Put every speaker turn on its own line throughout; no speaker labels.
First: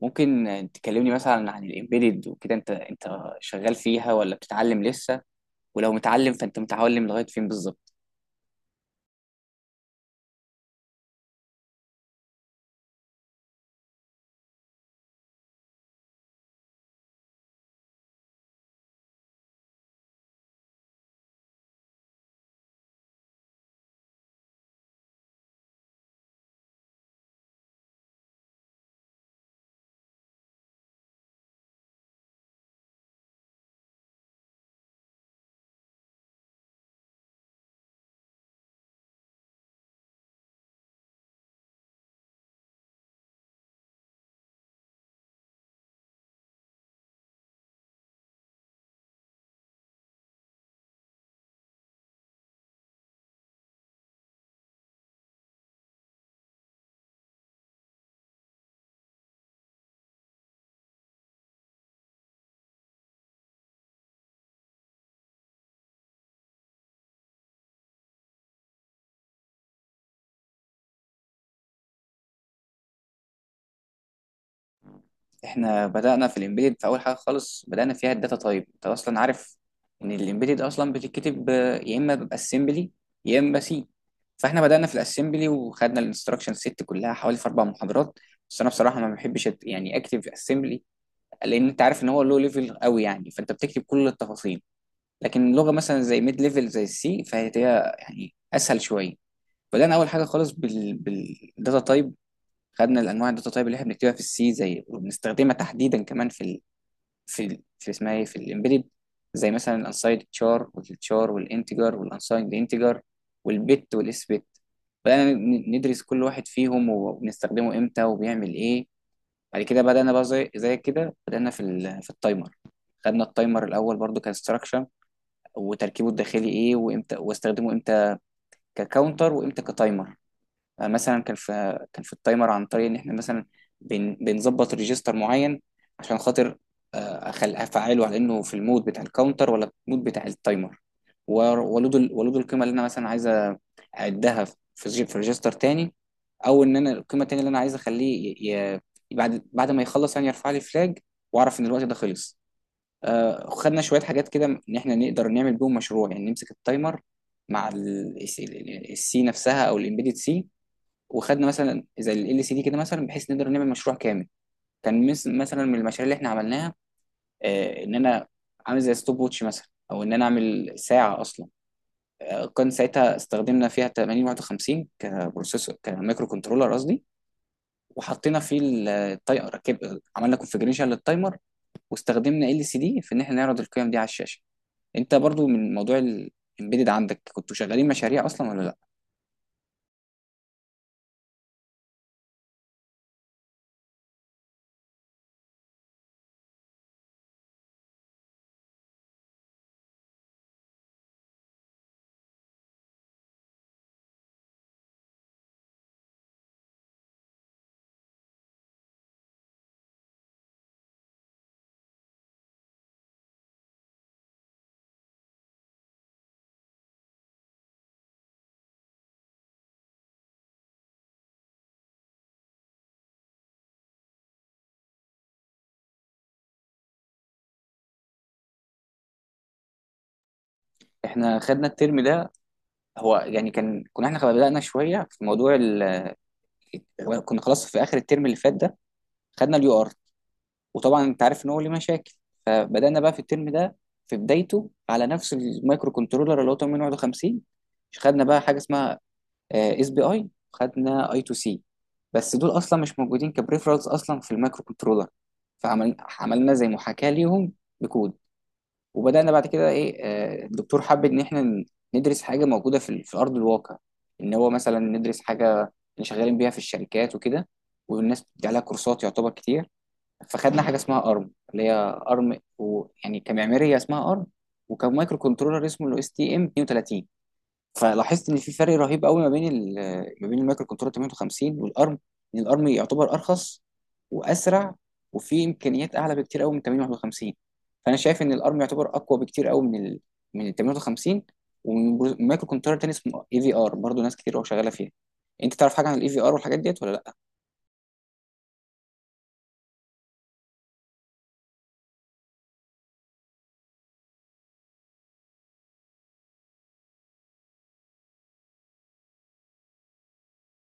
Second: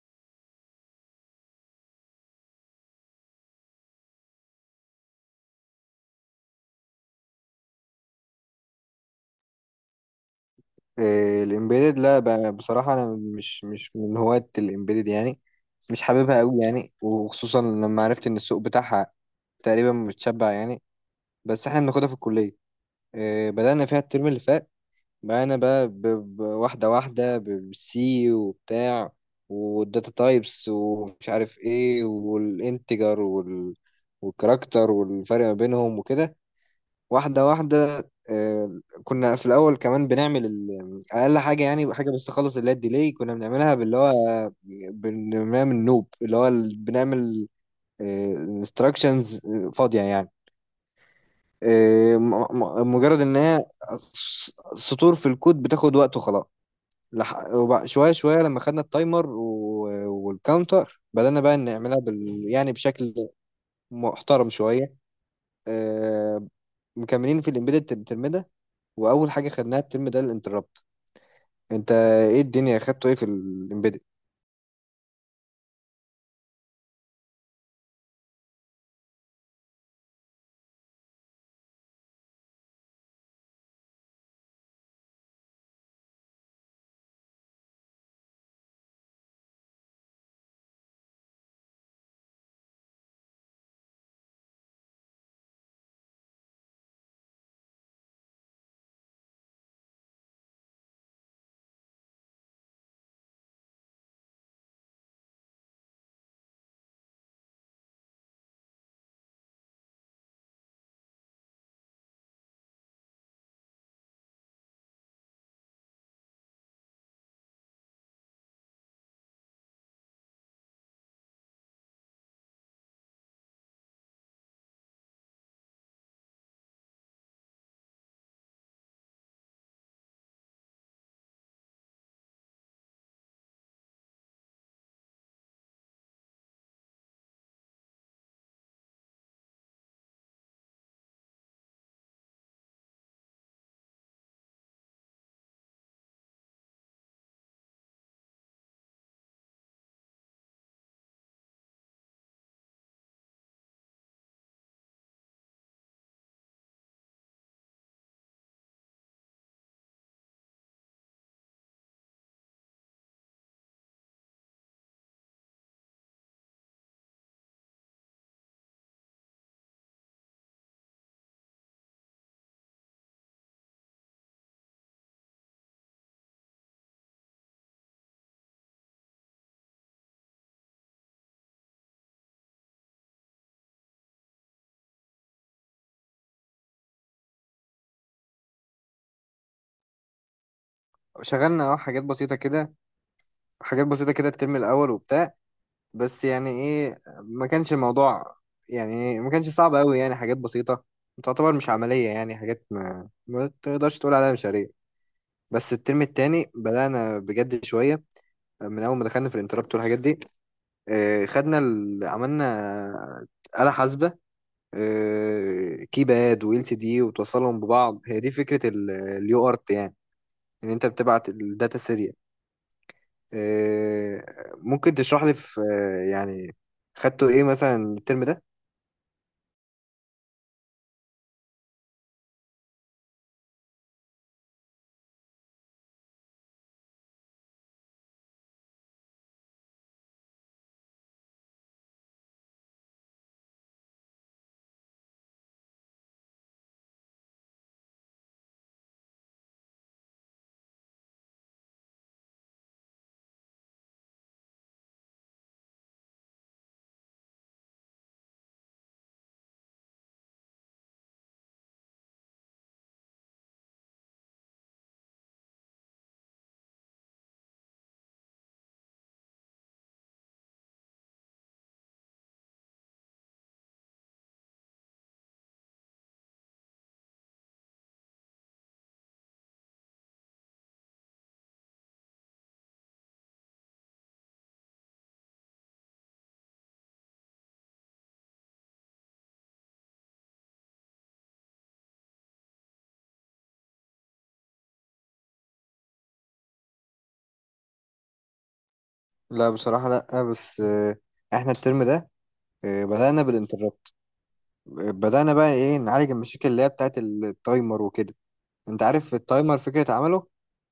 ممكن تكلمني مثلا عن الامبيدد وكده انت شغال فيها ولا بتتعلم لسه؟ ولو متعلم فانت متعلم لغايه فين بالظبط؟
إيه، الامبيدد. لا، بصراحة أنا مش من هواة الامبيدد يعني. مش حاببها أوي يعني، وخصوصا لما عرفت إن السوق بتاعها تقريبا متشبع يعني. بس إحنا بناخدها في الكلية. إيه، بدأنا فيها الترم اللي فات. بدأنا بقى واحدة واحدة بالسي وبتاع، والداتا تايبس ومش عارف إيه، والانتجر والكاركتر والفرق ما بينهم وكده، واحدة واحدة. آه، كنا في الأول كمان بنعمل أقل حاجة يعني، حاجة بس تخلص، اللي هي الديلي كنا بنعملها باللي هو بنعمل نوب، اللي هو بنعمل انستراكشنز فاضية يعني. آه، مجرد إن هي سطور في الكود بتاخد وقت وخلاص. شوية شوية لما خدنا التايمر والكاونتر بدأنا بقى نعملها يعني بشكل محترم شوية. آه، مكملين في الإمبيدد، واول حاجه خدناها الترم ده الانتربت. انت ايه الدنيا خدته ايه في الامبيدد؟
احنا بدأنا في الامبيدد في اول حاجه خالص بدأنا فيها الداتا تايب. انت اصلا عارف ان الامبيدد اصلا بتتكتب يا اما باسمبلي يا اما سي. فاحنا بدأنا في الاسمبلي وخدنا الانستراكشن سيت كلها حوالي في اربع محاضرات. بس انا بصراحه ما بحبش يعني اكتب اسمبلي، لان انت عارف ان هو لو ليفل قوي يعني فانت بتكتب كل التفاصيل. لكن لغه مثلا زي ميد ليفل زي السي فهي هي يعني اسهل شويه. بدانا اول حاجه خالص بالداتا تايب. خدنا الانواع الداتا تايب اللي احنا بنكتبها في السي زي وبنستخدمها تحديدا كمان في اسمها ايه في الامبيدد، زي مثلا الانسايد تشار والتشار والانتجر والانسايد انتجر والبت والاس بت. بدانا ندرس كل واحد فيهم وبنستخدمه امتى وبيعمل ايه. بعد كده بدانا بقى زي كده بدانا في التايمر. خدنا التايمر الاول برضو كانستراكشن، وتركيبه الداخلي ايه، وامتى واستخدمه امتى، ككاونتر وامتى كتايمر. مثلا كان في كان في التايمر عن طريق ان احنا مثلا بنظبط ريجستر معين، عشان خاطر افعله على انه في المود بتاع الكاونتر ولا المود بتاع التايمر. و- ولود القيمه اللي انا مثلا عايزه اعدها في ريجستر تاني. او ان انا القيمه التانيه اللي انا عايز اخليه بعد ما يخلص يعني يرفع لي فلاج، واعرف ان الوقت ده خلص. خدنا شوية حاجات كده إن إحنا نقدر نعمل بيهم مشروع، يعني نمسك التايمر مع السي نفسها أو الإمبيدد سي. وخدنا مثلا زي ال سي دي كده، مثلا بحيث نقدر نعمل مشروع كامل. كان مثلا من المشاريع اللي إحنا عملناها إن أنا عامل زي ستوب ووتش مثلا، أو إن أنا أعمل ساعة أصلا. كان ساعتها استخدمنا فيها 8051 كبروسيسور كمايكرو كنترولر قصدي، وحطينا فيه التايمر ركب، عملنا كونفجريشن للتايمر. واستخدمنا ال سي دي في ان احنا نعرض القيم دي على الشاشه. انت برضو من موضوع الامبيدد عندك، كنتوا شغالين مشاريع اصلا ولا لا؟
شغلنا اه، حاجات بسيطه كده، حاجات بسيطه كده الترم الاول وبتاع. بس يعني ايه، ما كانش الموضوع، يعني إيه، ما كانش صعب قوي يعني، حاجات بسيطه تعتبر مش عمليه يعني، حاجات ما تقدرش تقول عليها مشاريع. بس الترم التاني بدأنا بجد شوية، من أول ما دخلنا في الانتربت والحاجات دي. آه، خدنا عملنا آه، آلة حاسبة، آه، كيباد وال سي دي وتوصلهم ببعض، هي دي فكره اليو ارت يعني، ان انت بتبعت الداتا سيريال. آه، ممكن تشرح لي في آه، يعني خدته ايه مثلا الترم ده؟
احنا خدنا الترم ده هو يعني كان كنا احنا بدأنا شويه في موضوع كنا خلاص في اخر الترم اللي فات ده خدنا اليو ار، وطبعا انت عارف ان هو ليه مشاكل. فبدأنا بقى في الترم ده في بدايته على نفس المايكرو كنترولر اللي هو 8051. خدنا بقى حاجه اسمها اس بي اي، خدنا اي تو سي. بس دول اصلا مش موجودين كبريفرالز اصلا في المايكرو كنترولر، فعملنا زي محاكاه ليهم بكود. وبدأنا بعد كده ايه الدكتور حب ان احنا ندرس حاجة موجودة في ارض الواقع. ان هو مثلا ندرس حاجة اللي شغالين بيها في الشركات وكده، والناس بتدي عليها كورسات يعتبر كتير. فخدنا حاجة اسمها ارم، اللي هي ارم ويعني كمعمارية اسمها ارم، وكمايكرو كنترولر اسمه الاو اس تي ام 32. فلاحظت ان في فرق رهيب قوي ما بين المايكرو كنترول 58 والارم. ان الارم يعتبر ارخص واسرع، وفي امكانيات اعلى بكتير قوي من 58. فانا شايف ان الارم يعتبر اقوى بكتير قوي من ال 58، ومن مايكرو كنترول تاني اسمه اي في ار، برضه ناس كتير قوي شغاله فيها. انت تعرف حاجه عن الاي في ار والحاجات ديت ولا لا؟
لا، بصراحه لا، بس آه، احنا الترم ده آه، بدانا بالانتربت. بدانا بقى ايه، نعالج المشاكل اللي هي بتاعت التايمر وكده. انت عارف التايمر فكره عمله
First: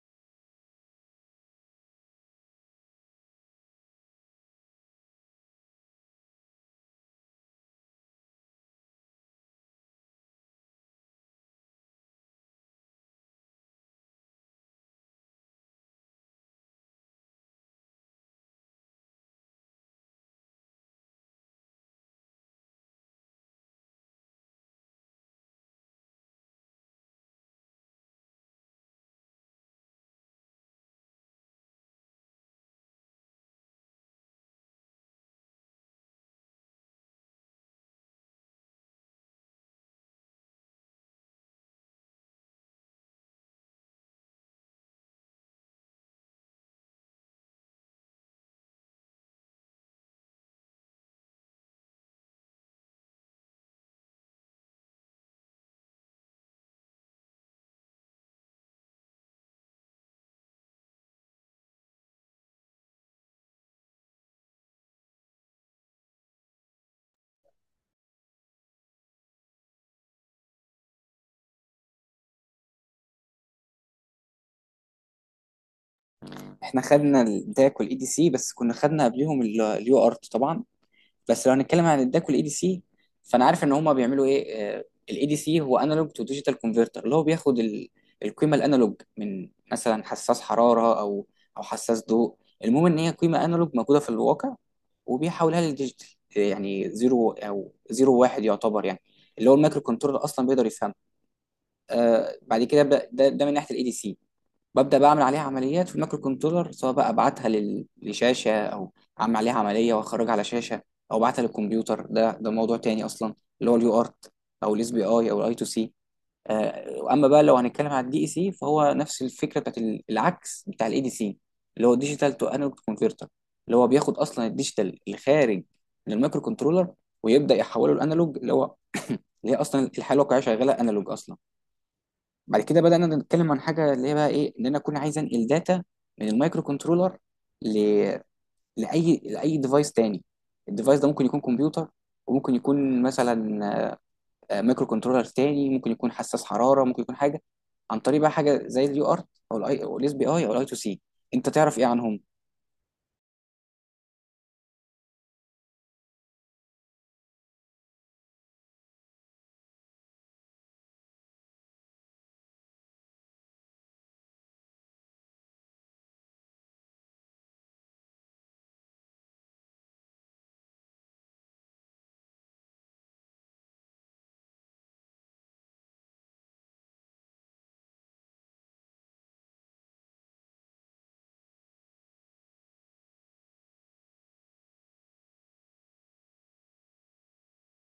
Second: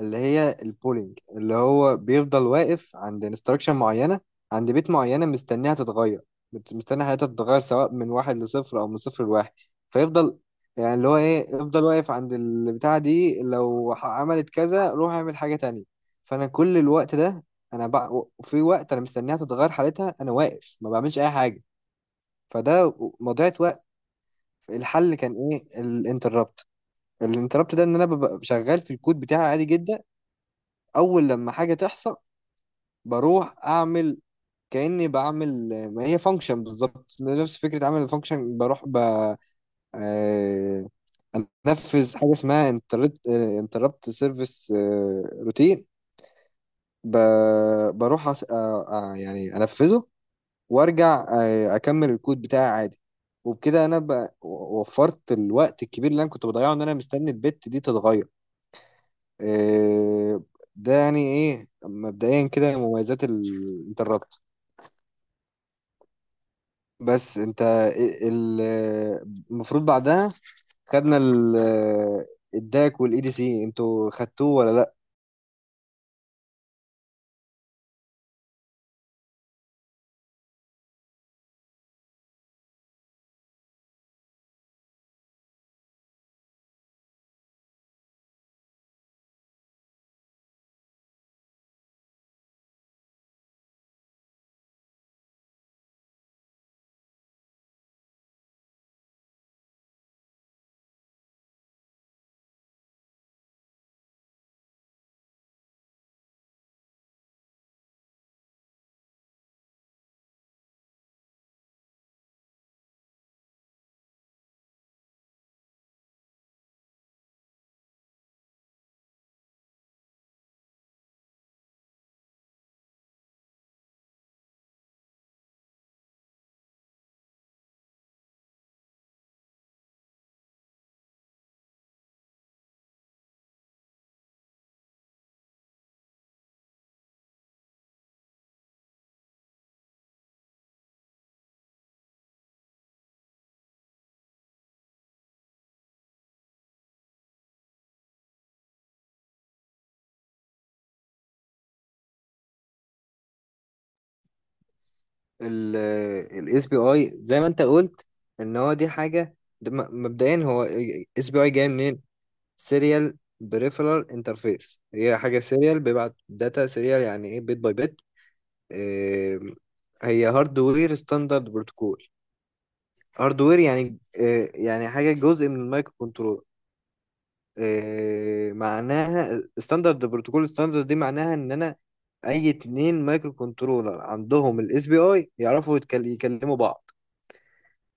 اللي هي البولينج، اللي هو بيفضل واقف عند انستراكشن معينة، عند بيت معينة مستنيها تتغير، مستني حياتها تتغير سواء من واحد لصفر أو من صفر لواحد. فيفضل يعني اللي هو إيه، يفضل واقف عند البتاعة دي، لو عملت كذا روح اعمل حاجة تانية. فأنا كل الوقت ده، أنا في وقت أنا مستنيها تتغير حالتها، أنا واقف ما بعملش أي حاجة. فده مضيعة وقت. الحل كان إيه؟ الانتربت. الانتربت ده إن أنا ببقى شغال في الكود بتاعي عادي جدا، اول لما حاجه تحصل بروح اعمل، كاني بعمل ما هي فانكشن بالظبط، نفس فكره عمل الفانكشن، بروح ب آه، انفذ حاجه اسمها انتربت، انتربت سيرفيس روتين. بروح آه، آه، يعني انفذه وارجع، آه، اكمل الكود بتاعي عادي. وبكده انا وفرت الوقت الكبير اللي انا كنت بضيعه ان انا مستني البت دي تتغير. آه، ده يعني ايه مبدئيا كده مميزات الانتربت. بس انت المفروض بعدها خدنا الداك والاي دي سي، انتوا خدتوه ولا لا؟
احنا خدنا الداك والاي دي سي، بس كنا خدنا قبليهم اليو ارت طبعا. بس لو هنتكلم عن الداك والاي دي سي، فانا عارف ان هما بيعملوا ايه. الاي دي سي هو انالوج تو ديجيتال كونفرتر، اللي هو بياخد القيمه الانالوج من مثلا حساس حراره او او حساس ضوء. المهم ان هي قيمه انالوج موجوده في الواقع، وبيحولها للديجيتال، يعني زيرو او زيرو واحد، يعتبر يعني اللي هو المايكرو كنترول اصلا بيقدر يفهمه. آه بعد كده ده من ناحيه الاي دي سي. ببدأ بقى أعمل عليها عمليات في المايكرو كنترولر، سواء بقى أبعتها لشاشة، أو أعمل عليها عملية وأخرجها على شاشة، أو أبعتها للكمبيوتر. ده موضوع تاني أصلا، اللي هو اليو ارت أو الاس بي أي أو الاي تو سي. أما بقى لو هنتكلم على الدي إي سي، فهو نفس الفكرة بتاعت العكس بتاع الإي دي سي، اللي هو ديجيتال تو انالوج كونفرتر، اللي هو بياخد أصلا الديجيتال الخارج من المايكرو كنترولر، ويبدأ يحوله الأنالوج اللي هو اللي هي أصلا الحالة الواقعية شغالة أنالوج أصلا. بعد كده بدأنا نتكلم عن حاجة اللي هي بقى إيه، إن أنا أكون عايز أنقل داتا من المايكرو كنترولر ل... لأي ديفايس تاني. الديفايس ده ممكن يكون كمبيوتر، وممكن يكون مثلا مايكرو كنترولر تاني، ممكن يكون حساس حرارة، ممكن يكون حاجة، عن طريق بقى حاجة زي اليو ارت أو الاي أو الاس بي آي أو الاي تو سي. أنت تعرف إيه عنهم؟
الاس بي اي زي ما انت قلت ان هو دي حاجه، ده مبدئيا هو اس بي اي جاي منين؟ سيريال بريفرال انترفيس. هي حاجه سيريال، بيبعت داتا سيريال، يعني ايه بيت باي بيت. اه، هي هاردوير ستاندرد بروتوكول. هاردوير يعني اه، يعني حاجه جزء من المايكرو كنترول. آه، معناها ستاندرد بروتوكول، ستاندرد دي معناها ان انا اي اتنين مايكرو كنترولر عندهم الاس بي اي يعرفوا يكلموا بعض.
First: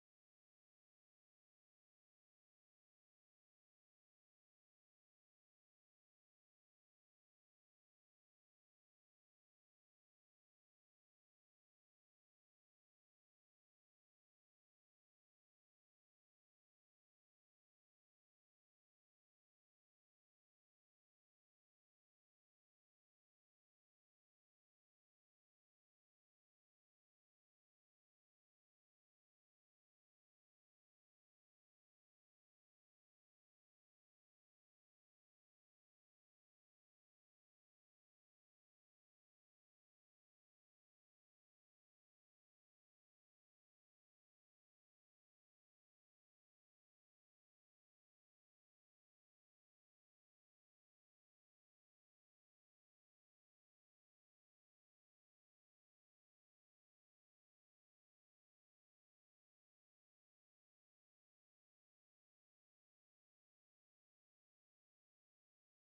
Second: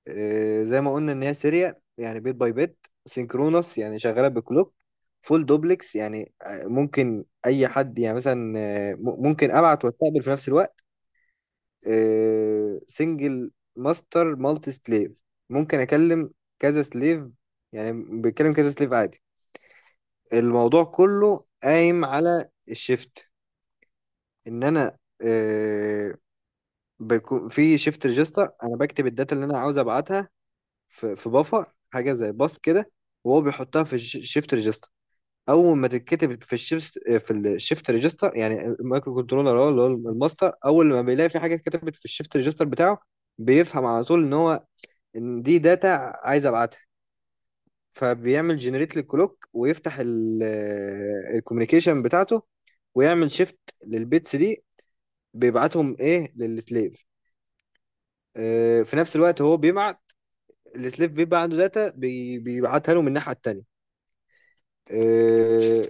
آه، زي ما قلنا ان هي سيريال يعني بيت باي بيت. سينكرونس يعني شغاله بكلوك. فول دوبلكس يعني آه، ممكن اي حد يعني مثلا آه، ممكن ابعت واستقبل في نفس الوقت. سنجل ماستر، مالتي سليف. ممكن اكلم كذا سليف، يعني بيتكلم كذا سليف عادي. الموضوع كله قايم على الشيفت، ان انا آه، بيكون في شيفت ريجستر، انا بكتب الداتا اللي انا عاوز ابعتها في بفر حاجه زي باص كده، وهو بيحطها في الشيفت ريجستر. اول ما تتكتب في الشيفت آه، في الشيفت ريجستر يعني المايكرو كنترولر هو اللي هو الماستر، اول ما بيلاقي في حاجه اتكتبت في الشيفت ريجستر بتاعه بيفهم على طول ان هو ان دي داتا عايز ابعتها. فبيعمل جنريت للكلوك، ويفتح الكوميونيكيشن بتاعته، ويعمل شيفت للبيتس دي، بيبعتهم ايه للسليف. آه، في نفس الوقت هو بيبعت، السليف بيبقى عنده داتا بيبعتها له من الناحية التانية. آه،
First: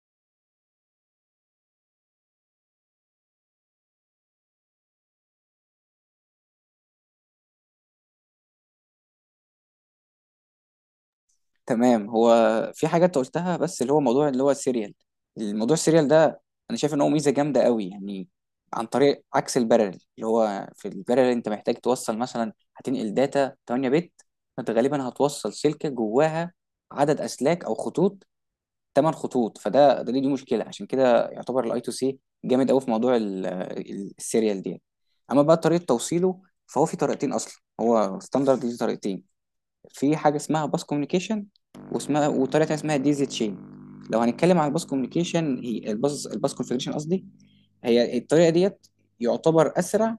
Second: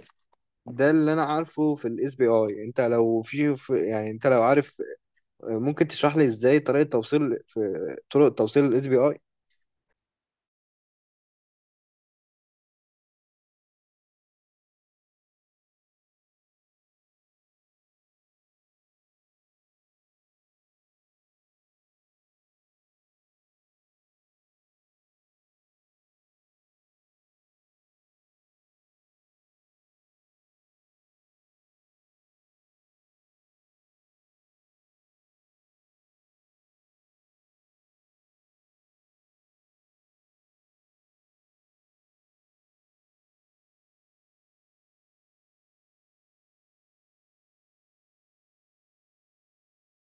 ده اللي انا عارفه في الاس بي اي. انت لو يعني انت لو عارف آه، ممكن تشرح لي ازاي طريقة توصيل، في طرق توصيل الاس بي اي؟
تمام. هو في حاجه انت قلتها بس اللي هو موضوع اللي هو السيريال. الموضوع السيريال ده انا شايف ان هو ميزه جامده قوي يعني، عن طريق عكس البارل، اللي هو في البارل انت محتاج توصل مثلا هتنقل داتا 8 بت، فانت غالبا هتوصل سلكه جواها عدد اسلاك او خطوط، 8 خطوط. فده ده دي دي مشكله. عشان كده يعتبر الاي تو سي جامد قوي في موضوع السيريال دي. اما بقى طريقه توصيله، فهو في طريقتين اصلا، هو ستاندرد ليه طريقتين. في حاجة اسمها باس كوميونيكيشن، واسمها وطريقة تانية اسمها دي زي تشين. لو هنتكلم عن الباس كوميونيكيشن، هي الباس كونفيجريشن قصدي، هي الطريقة ديت يعتبر أسرع.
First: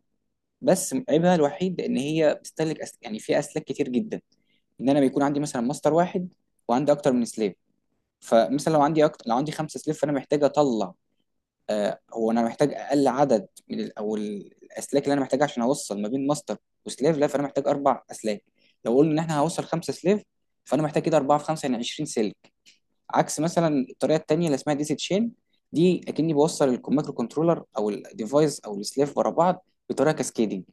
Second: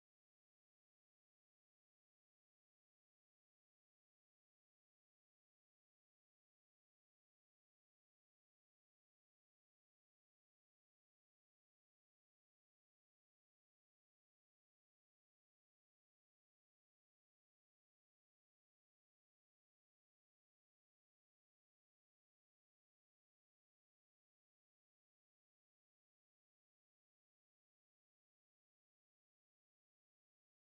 بس عيبها الوحيد إن هي بتستهلك يعني فيها أسلاك كتير جدا. إن أنا بيكون عندي مثلا ماستر واحد، وعندي أكتر من سليف. فمثلا لو عندي خمسة سليف، فأنا محتاج أطلع هو انا محتاج اقل عدد من الاسلاك اللي انا محتاجها عشان اوصل ما بين ماستر وسليف. لا، فانا محتاج اربع اسلاك. لو قلنا ان احنا هوصل خمسه سليف، فانا محتاج كده اربعه في خمسه، يعني 20 سلك. عكس مثلا الطريقه التانيه اللي اسمها ديسي تشين، دي اكني بوصل المايكرو كنترولر او الديفايس او السليف ورا بعض بطريقه كاسكيدنج.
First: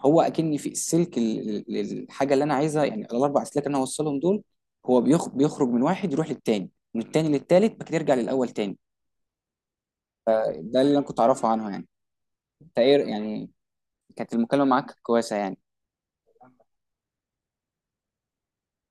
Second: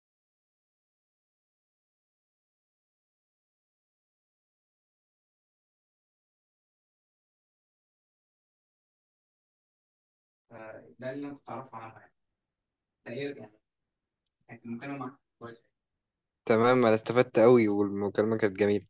هو اكني في السلك الحاجه اللي انا عايزها، يعني الاربع اسلاك اللي انا هوصلهم دول، هو بيخرج من واحد، يروح للتاني، من التاني للتالت، بعد كده يرجع للاول تاني. ده اللي انا كنت اعرفه عنها يعني. انت ايه يعني؟ كانت المكالمة معاك كويسة يعني.
تمام، انا استفدت قوي والمكالمة كانت جميلة.